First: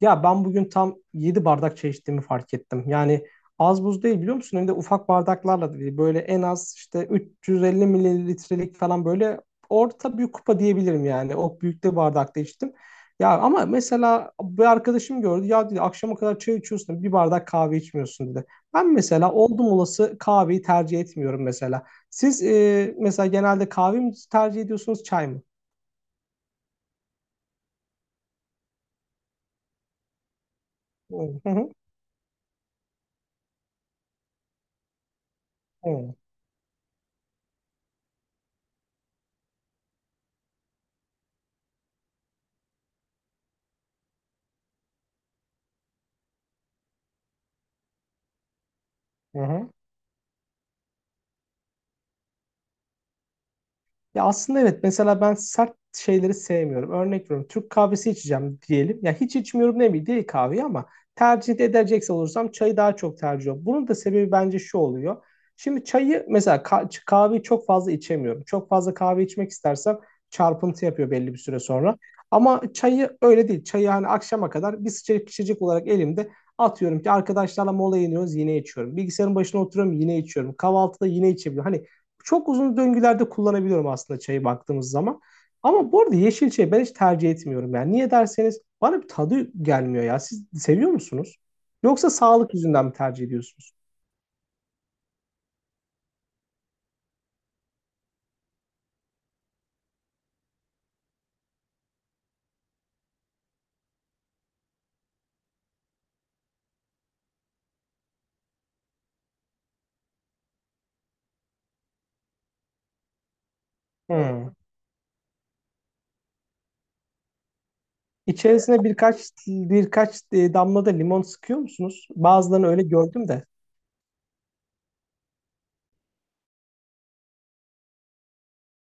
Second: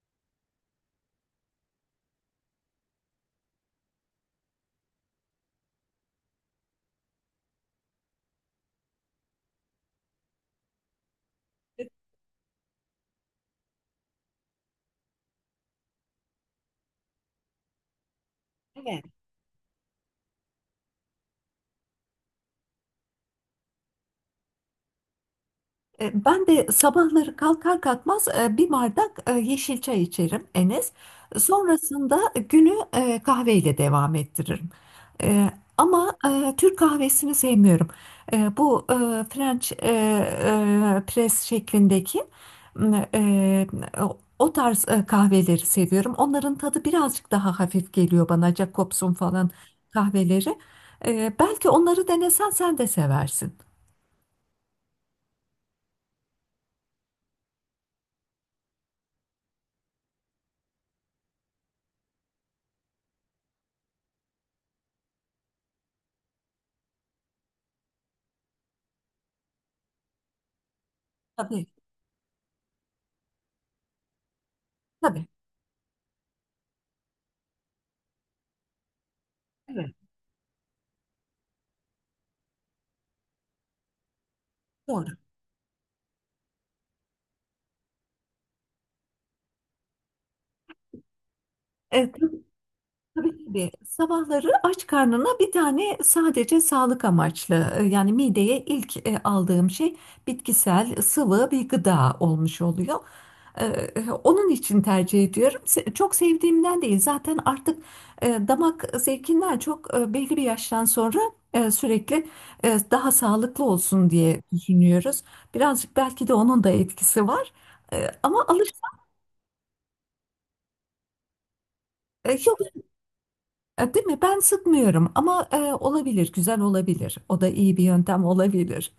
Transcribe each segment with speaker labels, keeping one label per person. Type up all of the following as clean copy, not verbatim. Speaker 1: Ya ben bugün tam 7 bardak çay içtiğimi fark ettim. Yani az buz değil biliyor musun? Hem de ufak bardaklarla da değil. Böyle en az işte 350 mililitrelik falan böyle orta büyük kupa diyebilirim yani. O büyüklüğü bardakta içtim. Ya ama mesela bir arkadaşım gördü. Ya dedi akşama kadar çay içiyorsun bir bardak kahve içmiyorsun dedi. Ben
Speaker 2: Evet.
Speaker 1: mesela oldum olası kahveyi tercih etmiyorum mesela. Siz mesela genelde kahve mi tercih ediyorsunuz çay mı?
Speaker 2: Ben de sabahları kalkar kalkmaz bir bardak yeşil çay içerim Enes.
Speaker 1: Hı hı.
Speaker 2: Sonrasında günü kahveyle devam ettiririm. E, Ama
Speaker 1: Evet.
Speaker 2: Türk kahvesini sevmiyorum. Bu French press şeklindeki e, o tarz kahveleri seviyorum. Onların tadı birazcık daha hafif geliyor bana. Jacobs'un
Speaker 1: Hı
Speaker 2: falan
Speaker 1: hı.
Speaker 2: kahveleri. Belki onları denesen sen de seversin.
Speaker 1: Ya aslında evet mesela ben sert şeyleri sevmiyorum. Örnek veriyorum Türk kahvesi içeceğim diyelim. Ya hiç içmiyorum demeyeyim değil kahveyi ama tercih edecekse olursam çayı daha çok tercih ediyorum. Bunun da sebebi bence şu oluyor. Şimdi çayı mesela kahveyi çok fazla içemiyorum. Çok fazla kahve içmek istersem çarpıntı yapıyor belli bir süre
Speaker 2: Tabii,
Speaker 1: sonra. Ama çayı öyle değil. Çayı hani akşama kadar bir
Speaker 2: tabii.
Speaker 1: sıcacık içecek olarak elimde atıyorum ki arkadaşlarla mola iniyoruz yine içiyorum. Bilgisayarın başına oturuyorum yine içiyorum. Kahvaltıda yine içebiliyorum. Hani çok uzun döngülerde kullanabiliyorum aslında çayı baktığımız
Speaker 2: Doğru.
Speaker 1: zaman. Ama bu arada yeşil çayı ben hiç tercih etmiyorum. Yani niye derseniz bana bir tadı gelmiyor ya. Siz seviyor musunuz? Yoksa
Speaker 2: Evet, tabii,
Speaker 1: sağlık yüzünden mi tercih
Speaker 2: tabii. tabii.
Speaker 1: ediyorsunuz?
Speaker 2: Sabahları aç karnına bir tane sadece sağlık amaçlı yani mideye ilk aldığım şey bitkisel sıvı bir gıda olmuş oluyor. Onun için tercih ediyorum. Çok sevdiğimden değil zaten artık damak zevkinden çok belli bir yaştan sonra sürekli daha sağlıklı olsun diye
Speaker 1: Hmm.
Speaker 2: düşünüyoruz. Birazcık belki de onun da etkisi var. Ama
Speaker 1: İçerisine birkaç damla da limon sıkıyor musunuz?
Speaker 2: yok.
Speaker 1: Bazılarını öyle gördüm de.
Speaker 2: Değil mi? Ben sıkmıyorum ama olabilir, güzel olabilir. O da iyi bir yöntem olabilir.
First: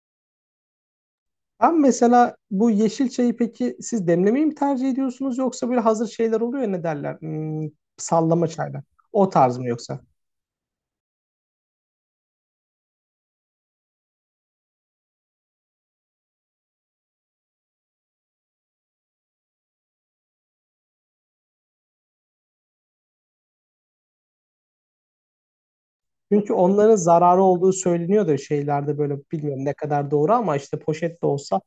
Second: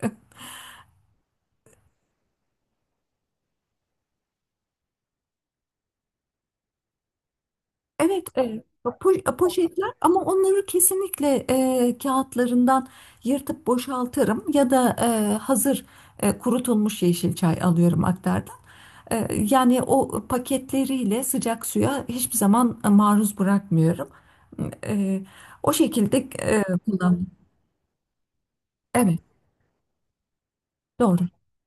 Speaker 1: Abi mesela bu yeşil çayı peki siz demlemeyi mi tercih ediyorsunuz yoksa böyle hazır şeyler oluyor ya ne derler?
Speaker 2: Evet,
Speaker 1: Sallama çaylar. O tarz mı
Speaker 2: poşetler
Speaker 1: yoksa?
Speaker 2: ama onları kesinlikle kağıtlarından yırtıp boşaltırım ya da hazır kurutulmuş yeşil çay alıyorum aktardan. Yani o paketleriyle sıcak suya hiçbir zaman maruz bırakmıyorum. E, O şekilde
Speaker 1: Çünkü onların
Speaker 2: kullanıyorum.
Speaker 1: zararı olduğu söyleniyor da şeylerde böyle
Speaker 2: Evet,
Speaker 1: bilmiyorum ne kadar doğru ama işte poşet
Speaker 2: doğru.
Speaker 1: de olsa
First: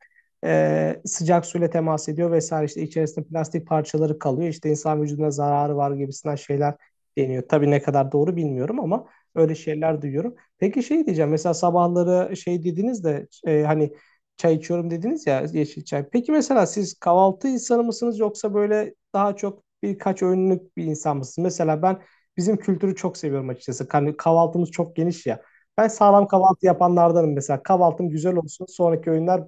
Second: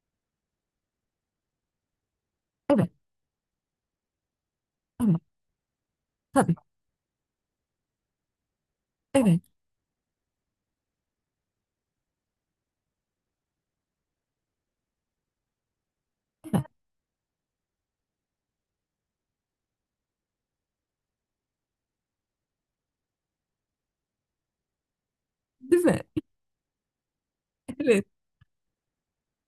Speaker 1: sıcak suyla temas ediyor vesaire işte
Speaker 2: Evet,
Speaker 1: içerisinde plastik parçaları kalıyor işte insan
Speaker 2: evet,
Speaker 1: vücuduna zararı var gibisinden
Speaker 2: tabii.
Speaker 1: şeyler deniyor. Tabii ne kadar doğru bilmiyorum ama
Speaker 2: Evet,
Speaker 1: öyle şeyler duyuyorum. Peki şey diyeceğim mesela sabahları şey dediniz de hani çay içiyorum dediniz ya yeşil çay. Peki
Speaker 2: evet.
Speaker 1: mesela siz kahvaltı insanı mısınız yoksa böyle daha çok birkaç öğünlük bir insan mısınız? Mesela ben bizim kültürü çok seviyorum açıkçası. Hani kahvaltımız çok geniş ya.
Speaker 2: Değil
Speaker 1: Ben
Speaker 2: mi?
Speaker 1: sağlam kahvaltı yapanlardanım mesela.
Speaker 2: Evet.
Speaker 1: Kahvaltım güzel olsun. Sonraki öğünler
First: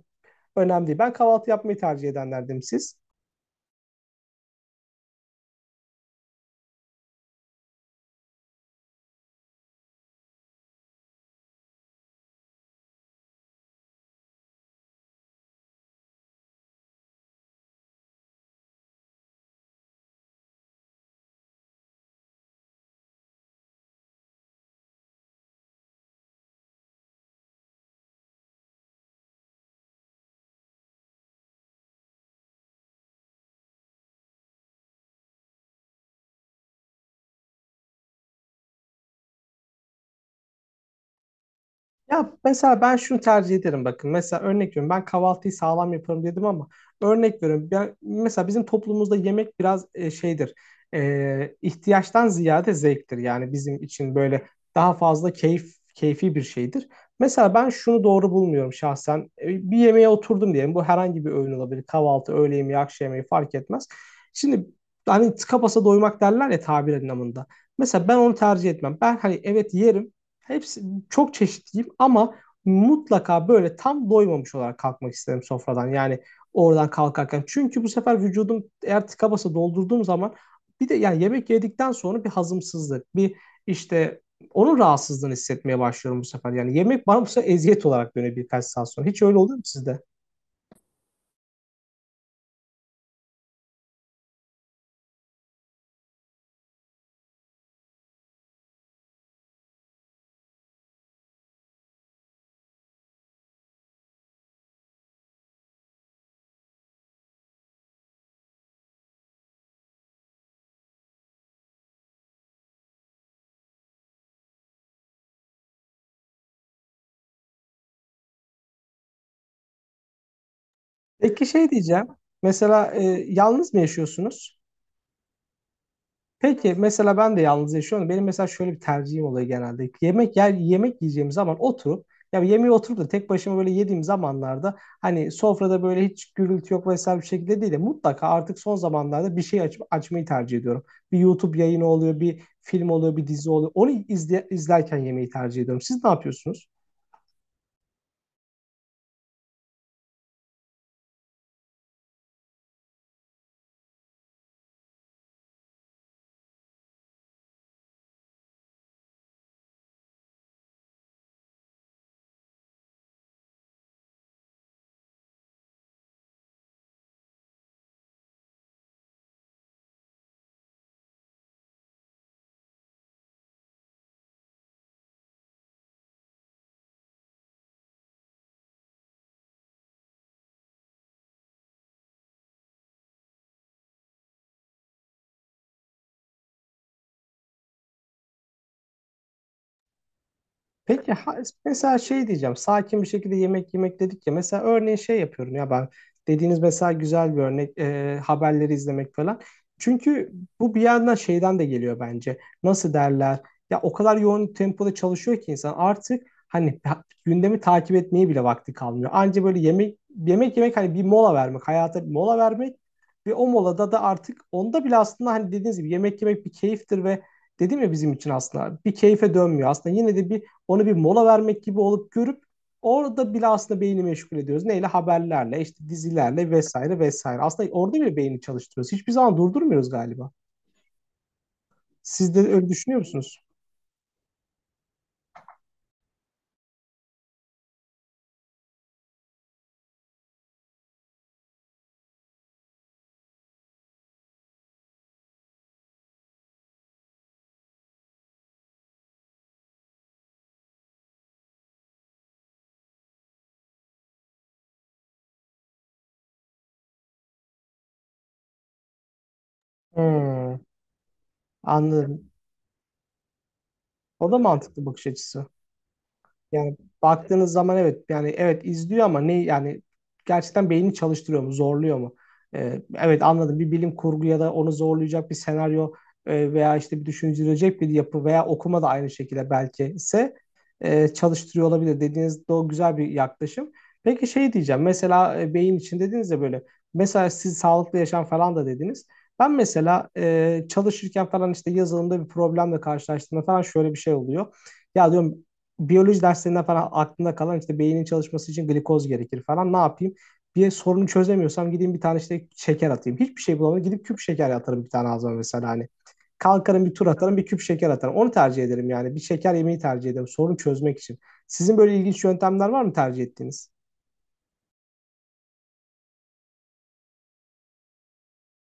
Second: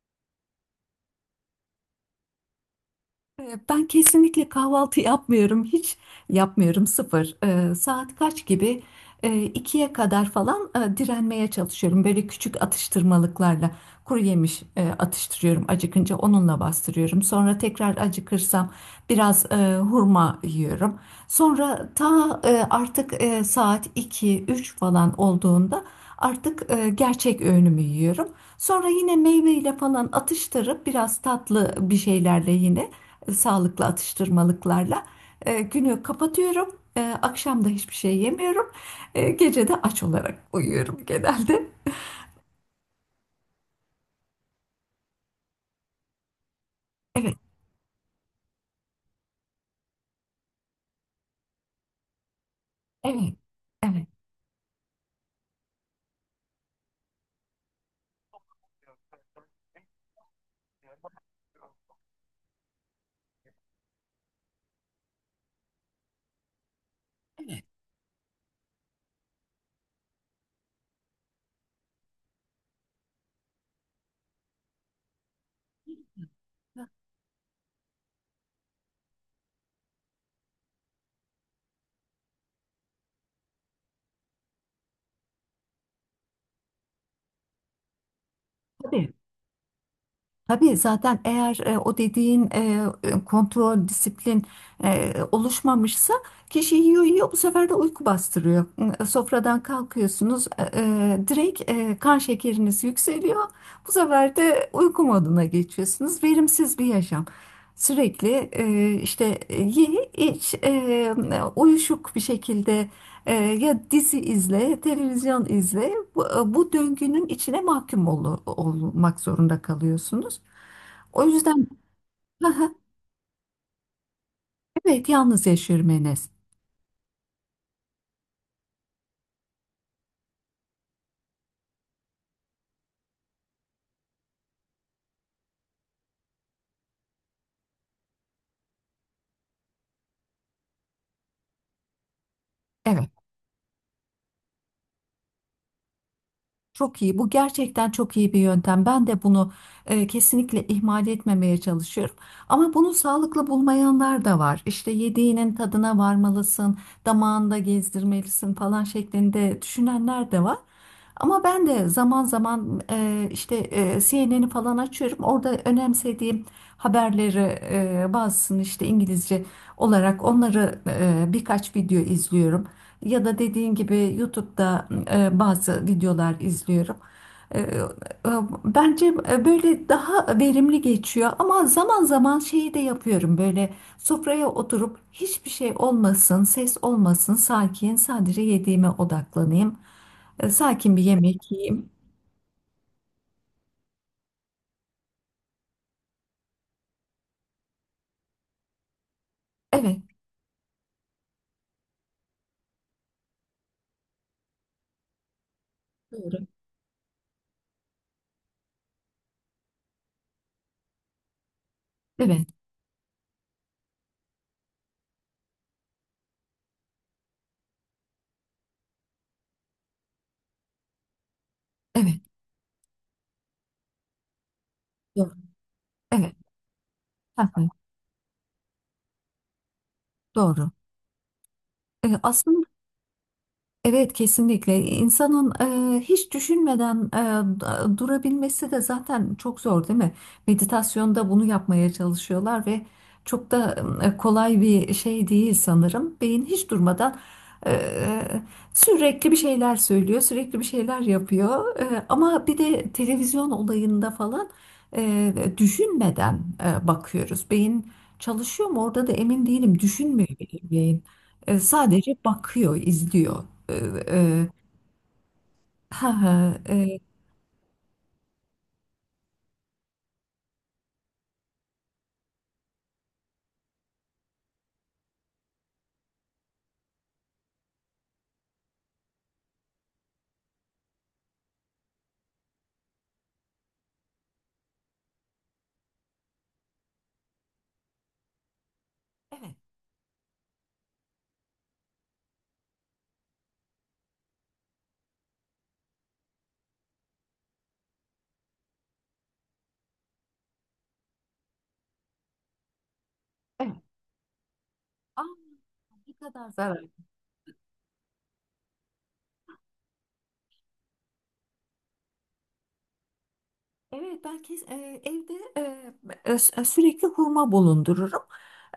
Speaker 1: önemli değil. Ben kahvaltı yapmayı tercih edenlerdenim siz.
Speaker 2: Ben kesinlikle kahvaltı yapmıyorum. Hiç yapmıyorum, sıfır. Saat kaç gibi? İkiye kadar falan direnmeye çalışıyorum. Böyle küçük atıştırmalıklarla kuru yemiş atıştırıyorum. Acıkınca onunla bastırıyorum. Sonra tekrar acıkırsam biraz hurma yiyorum. Sonra artık saat iki üç falan olduğunda artık gerçek öğünümü yiyorum. Sonra yine meyveyle falan atıştırıp biraz tatlı bir şeylerle yine sağlıklı atıştırmalıklarla. Günü kapatıyorum. Akşam da hiçbir şey yemiyorum. Gece de aç olarak uyuyorum genelde.
Speaker 1: Ya mesela ben şunu tercih ederim bakın. Mesela örnek veriyorum ben kahvaltıyı sağlam yaparım dedim ama
Speaker 2: Evet,
Speaker 1: örnek veriyorum ben, mesela bizim toplumumuzda yemek biraz şeydir. İhtiyaçtan ziyade zevktir.
Speaker 2: evet,
Speaker 1: Yani bizim
Speaker 2: evet.
Speaker 1: için böyle daha fazla keyfi bir şeydir. Mesela ben şunu doğru bulmuyorum şahsen. Bir yemeğe oturdum diyelim. Bu herhangi bir öğün olabilir. Kahvaltı, öğle yemeği, akşam yemeği fark etmez. Şimdi hani tıka basa doymak derler ya tabir anlamında. Mesela ben onu tercih etmem. Ben hani evet yerim. Hepsi çok çeşitliyim ama mutlaka böyle tam doymamış olarak kalkmak isterim sofradan. Yani oradan kalkarken. Çünkü bu sefer vücudum eğer tıka basa doldurduğum zaman bir de yani yemek yedikten sonra bir hazımsızlık, bir işte onun rahatsızlığını hissetmeye başlıyorum bu sefer. Yani yemek bana bu sefer eziyet olarak dönüyor birkaç saat sonra.
Speaker 2: Tabii.
Speaker 1: Hiç öyle oluyor mu sizde?
Speaker 2: Tabii zaten eğer o dediğin kontrol, disiplin oluşmamışsa kişi yiyor yiyor, bu sefer de uyku bastırıyor. Sofradan kalkıyorsunuz, direkt kan şekeriniz yükseliyor. Bu sefer de uyku moduna geçiyorsunuz. Verimsiz bir yaşam. Sürekli işte ye iç, uyuşuk bir şekilde ya dizi izle, televizyon izle. Bu döngünün içine mahkum olmak zorunda kalıyorsunuz. O
Speaker 1: Peki
Speaker 2: yüzden.
Speaker 1: şey diyeceğim. Mesela yalnız mı yaşıyorsunuz?
Speaker 2: Evet, yalnız yaşıyorum Enes.
Speaker 1: Peki mesela ben de yalnız yaşıyorum. Benim mesela şöyle bir tercihim oluyor genelde. Yemek yiyeceğim zaman oturup ya yemeği oturup da tek başıma böyle yediğim zamanlarda hani sofrada böyle hiç gürültü yok vesaire bir şekilde değil de mutlaka artık son zamanlarda bir şey açmayı tercih ediyorum. Bir YouTube yayını oluyor, bir film
Speaker 2: Evet.
Speaker 1: oluyor, bir dizi oluyor. Onu izlerken yemeği tercih ediyorum. Siz ne yapıyorsunuz?
Speaker 2: Çok iyi. Bu gerçekten çok iyi bir yöntem. Ben de bunu kesinlikle ihmal etmemeye çalışıyorum. Ama bunu sağlıklı bulmayanlar da var. İşte yediğinin tadına varmalısın, damağında gezdirmelisin falan şeklinde düşünenler de var. Ama ben de zaman zaman işte CNN'i falan açıyorum. Orada önemsediğim haberleri, bazısını işte İngilizce olarak onları birkaç video izliyorum. Ya da dediğin gibi YouTube'da bazı videolar izliyorum. E, e, Bence böyle daha verimli geçiyor ama zaman zaman şeyi de yapıyorum, böyle sofraya oturup hiçbir şey olmasın, ses olmasın, sakin sadece yediğime odaklanayım. Sakin bir
Speaker 1: Peki
Speaker 2: yemek yiyeyim.
Speaker 1: mesela şey diyeceğim sakin bir şekilde yemek yemek dedik ya mesela örneğin şey yapıyorum ya ben dediğiniz mesela güzel bir örnek haberleri izlemek falan.
Speaker 2: Evet,
Speaker 1: Çünkü bu bir yandan şeyden de geliyor bence nasıl derler ya o kadar yoğun tempoda çalışıyor ki insan artık
Speaker 2: doğru.
Speaker 1: hani gündemi takip etmeye bile vakti kalmıyor. Anca böyle yemek yemek yemek hani bir mola vermek hayata bir mola
Speaker 2: Evet,
Speaker 1: vermek ve o molada da artık onda bile aslında hani dediğiniz gibi yemek yemek bir keyiftir ve dedim ya bizim için aslında bir keyfe dönmüyor aslında yine de bir onu bir mola vermek gibi olup
Speaker 2: evet,
Speaker 1: görüp orada bile aslında beyni meşgul ediyoruz. Neyle?
Speaker 2: doğru.
Speaker 1: Haberlerle, işte
Speaker 2: Evet,
Speaker 1: dizilerle vesaire vesaire.
Speaker 2: hı hı,
Speaker 1: Aslında orada bile beyni çalıştırıyoruz. Hiçbir zaman durdurmuyoruz galiba.
Speaker 2: doğru.
Speaker 1: Siz de
Speaker 2: Aslında,
Speaker 1: öyle düşünüyor musunuz?
Speaker 2: evet, kesinlikle insanın hiç düşünmeden durabilmesi de zaten çok zor, değil mi? Meditasyonda bunu yapmaya çalışıyorlar ve çok da kolay bir şey değil sanırım. Beyin hiç durmadan e, sürekli bir şeyler söylüyor, sürekli bir şeyler yapıyor. Ama bir de televizyon olayında falan düşünmeden bakıyoruz. Beyin çalışıyor mu orada da emin değilim. Düşünmüyor
Speaker 1: Hmm,
Speaker 2: beyin. Sadece
Speaker 1: Anladım.
Speaker 2: bakıyor, izliyor. Ee,
Speaker 1: O da
Speaker 2: e,
Speaker 1: mantıklı bakış açısı.
Speaker 2: ha ha,
Speaker 1: Yani baktığınız zaman evet yani evet izliyor ama ne yani gerçekten beynini çalıştırıyor mu zorluyor mu? Evet anladım bir bilim kurgu ya da onu zorlayacak bir senaryo veya işte bir düşündürecek bir yapı veya okuma da aynı şekilde belki ise çalıştırıyor olabilir dediğiniz de o güzel bir yaklaşım. Peki şey diyeceğim mesela beyin için dediniz ya böyle mesela siz sağlıklı yaşam falan da dediniz. Ben
Speaker 2: evet.
Speaker 1: mesela çalışırken falan işte yazılımda bir problemle karşılaştığımda falan şöyle bir şey oluyor. Ya diyorum biyoloji derslerinden falan aklımda kalan işte beynin çalışması için glikoz gerekir falan. Ne yapayım? Bir sorunu çözemiyorsam gideyim bir tane işte şeker atayım. Hiçbir şey
Speaker 2: Evet.
Speaker 1: bulamadım. Gidip küp şeker atarım bir tane
Speaker 2: Aa,
Speaker 1: ağzıma mesela hani.
Speaker 2: ne kadar zarar.
Speaker 1: Kalkarım bir tur atarım bir küp şeker atarım. Onu tercih ederim yani. Bir şeker yemeyi tercih ederim sorun çözmek için. Sizin böyle ilginç yöntemler var mı tercih ettiğiniz?
Speaker 2: Evet, ben evde e, sürekli hurma bulundururum.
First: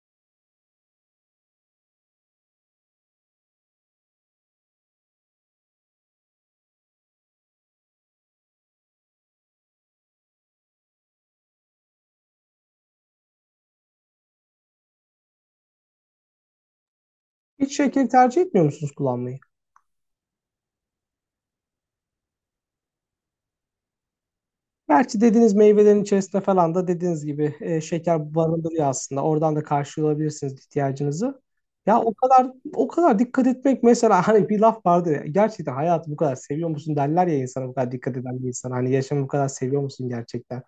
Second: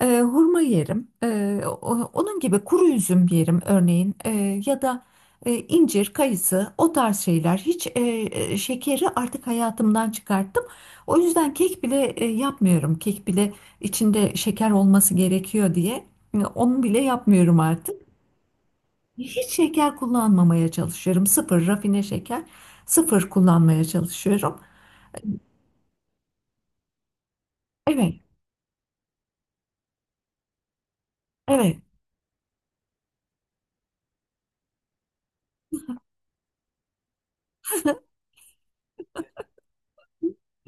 Speaker 2: Hurma yerim. Onun gibi kuru üzüm yerim örneğin. Ya da incir, kayısı, o tarz şeyler. Hiç şekeri artık hayatımdan çıkarttım. O yüzden kek bile yapmıyorum. Kek bile içinde şeker olması gerekiyor diye onu bile yapmıyorum
Speaker 1: Hiç
Speaker 2: artık.
Speaker 1: şekeri tercih etmiyor musunuz kullanmayı?
Speaker 2: Hiç şeker kullanmamaya çalışıyorum. Sıfır rafine şeker, sıfır kullanmaya çalışıyorum.
Speaker 1: Gerçi dediğiniz meyvelerin içerisinde falan da dediğiniz gibi
Speaker 2: Evet,
Speaker 1: şeker barındırıyor aslında. Oradan da karşılayabilirsiniz ihtiyacınızı.
Speaker 2: evet.
Speaker 1: Ya o kadar o kadar dikkat etmek mesela hani bir laf vardır ya gerçekten hayatı bu kadar seviyor musun derler ya insana bu kadar dikkat eden bir insan hani yaşamı bu kadar seviyor musun gerçekten.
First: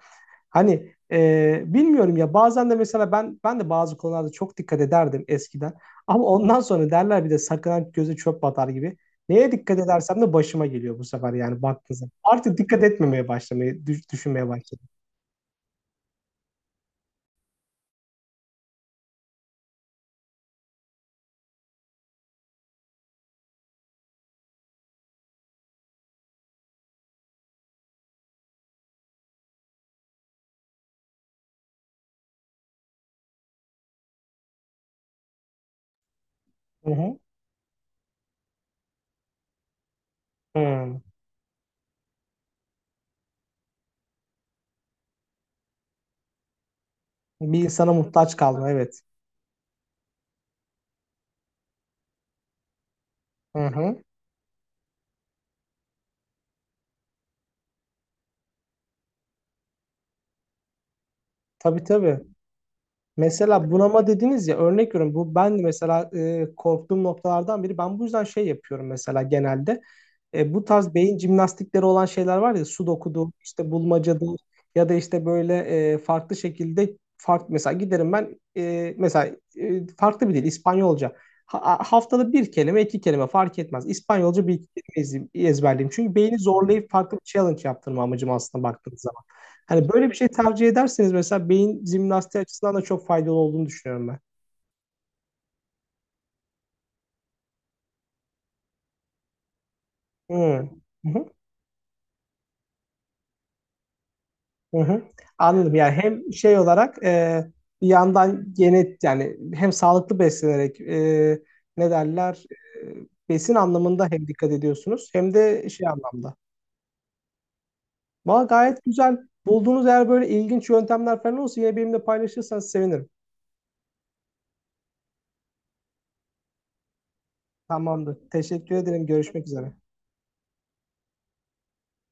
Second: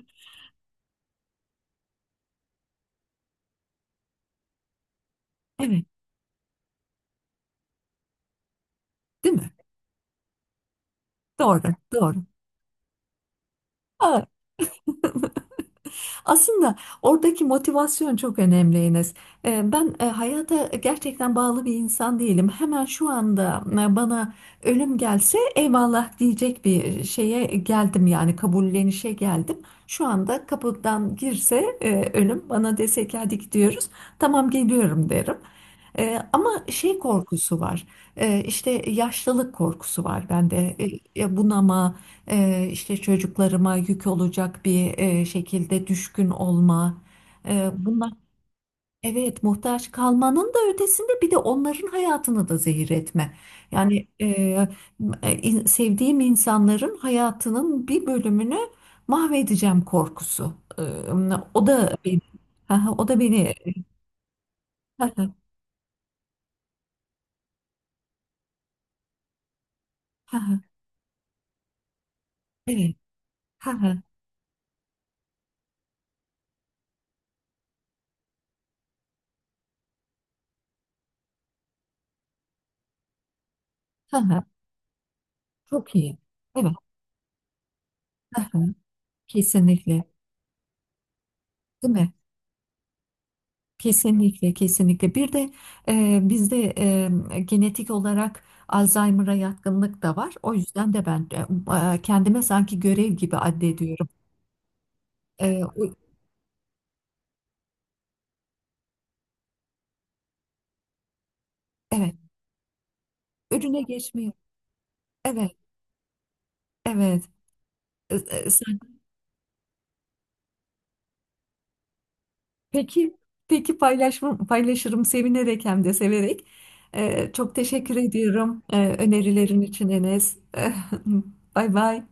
Speaker 1: Hani bilmiyorum ya bazen de mesela ben de bazı konularda çok dikkat ederdim eskiden.
Speaker 2: Evet,
Speaker 1: Ama ondan sonra derler bir de sakınan göze çöp batar gibi.
Speaker 2: değil mi?
Speaker 1: Neye dikkat edersem de başıma geliyor bu sefer yani
Speaker 2: Doğru,
Speaker 1: baktığınızda.
Speaker 2: doğru.
Speaker 1: Artık dikkat etmemeye başlamayı
Speaker 2: Evet.
Speaker 1: düşünmeye başladım.
Speaker 2: Aslında oradaki motivasyon çok önemli Enes. Ben hayata gerçekten bağlı bir insan değilim. Hemen şu anda bana ölüm gelse eyvallah diyecek bir şeye geldim, yani kabullenişe geldim. Şu anda kapıdan girse ölüm bana dese ki hadi gidiyoruz, tamam geliyorum derim. Ama
Speaker 1: Hı
Speaker 2: şey
Speaker 1: hı.
Speaker 2: korkusu var. İşte yaşlılık korkusu var bende.
Speaker 1: Hı.
Speaker 2: Bunama, işte çocuklarıma yük olacak bir şekilde düşkün olma.
Speaker 1: Bir insana
Speaker 2: Bunlar,
Speaker 1: muhtaç kalma evet.
Speaker 2: evet, muhtaç kalmanın da ötesinde bir de onların hayatını da zehir etme.
Speaker 1: Hı hı.
Speaker 2: Yani sevdiğim insanların hayatının bir bölümünü mahvedeceğim korkusu. O
Speaker 1: Tabii
Speaker 2: da
Speaker 1: tabii.
Speaker 2: beni, o da beni.
Speaker 1: Mesela bunama dediniz ya örnek veriyorum bu ben de mesela korktuğum noktalardan biri ben bu yüzden şey yapıyorum mesela genelde. Bu tarz beyin jimnastikleri olan şeyler var ya sudoku'dur işte
Speaker 2: Evet.
Speaker 1: bulmacadır ya da işte böyle farklı şekilde farklı mesela giderim ben mesela farklı bir dil İspanyolca. Haftada bir kelime iki kelime fark etmez İspanyolca bir ezberleyeyim.
Speaker 2: Çok
Speaker 1: Çünkü
Speaker 2: iyi.
Speaker 1: beyni
Speaker 2: Evet.
Speaker 1: zorlayıp farklı bir challenge yaptırma amacım
Speaker 2: Hı
Speaker 1: aslında
Speaker 2: hı.
Speaker 1: baktığınız zaman. Hani
Speaker 2: Kesinlikle.
Speaker 1: böyle bir şey tercih ederseniz mesela beyin
Speaker 2: Değil mi?
Speaker 1: jimnastiği açısından da çok faydalı olduğunu düşünüyorum ben.
Speaker 2: Kesinlikle, kesinlikle. Bir de bizde genetik olarak Alzheimer'a yatkınlık da var.
Speaker 1: Hmm.
Speaker 2: O yüzden de
Speaker 1: Hı hı.
Speaker 2: ben kendime sanki görev gibi addediyorum.
Speaker 1: Hı hı.
Speaker 2: E,
Speaker 1: Anladım.
Speaker 2: o-
Speaker 1: Yani hem şey olarak bir yandan genet yani hem sağlıklı beslenerek ne
Speaker 2: evet,
Speaker 1: derler besin
Speaker 2: önüne
Speaker 1: anlamında hem
Speaker 2: geçmeyi.
Speaker 1: dikkat ediyorsunuz hem
Speaker 2: Evet,
Speaker 1: de şey anlamda.
Speaker 2: evet. E,
Speaker 1: Valla
Speaker 2: e,
Speaker 1: gayet
Speaker 2: sen-
Speaker 1: güzel. Bulduğunuz eğer böyle ilginç yöntemler falan olsa yine benimle paylaşırsanız sevinirim.
Speaker 2: peki, peki, paylaşırım sevinerek hem de severek. Çok teşekkür
Speaker 1: Tamamdır.
Speaker 2: ediyorum
Speaker 1: Teşekkür ederim. Görüşmek
Speaker 2: önerilerin
Speaker 1: üzere.
Speaker 2: için Enes. Bay bay.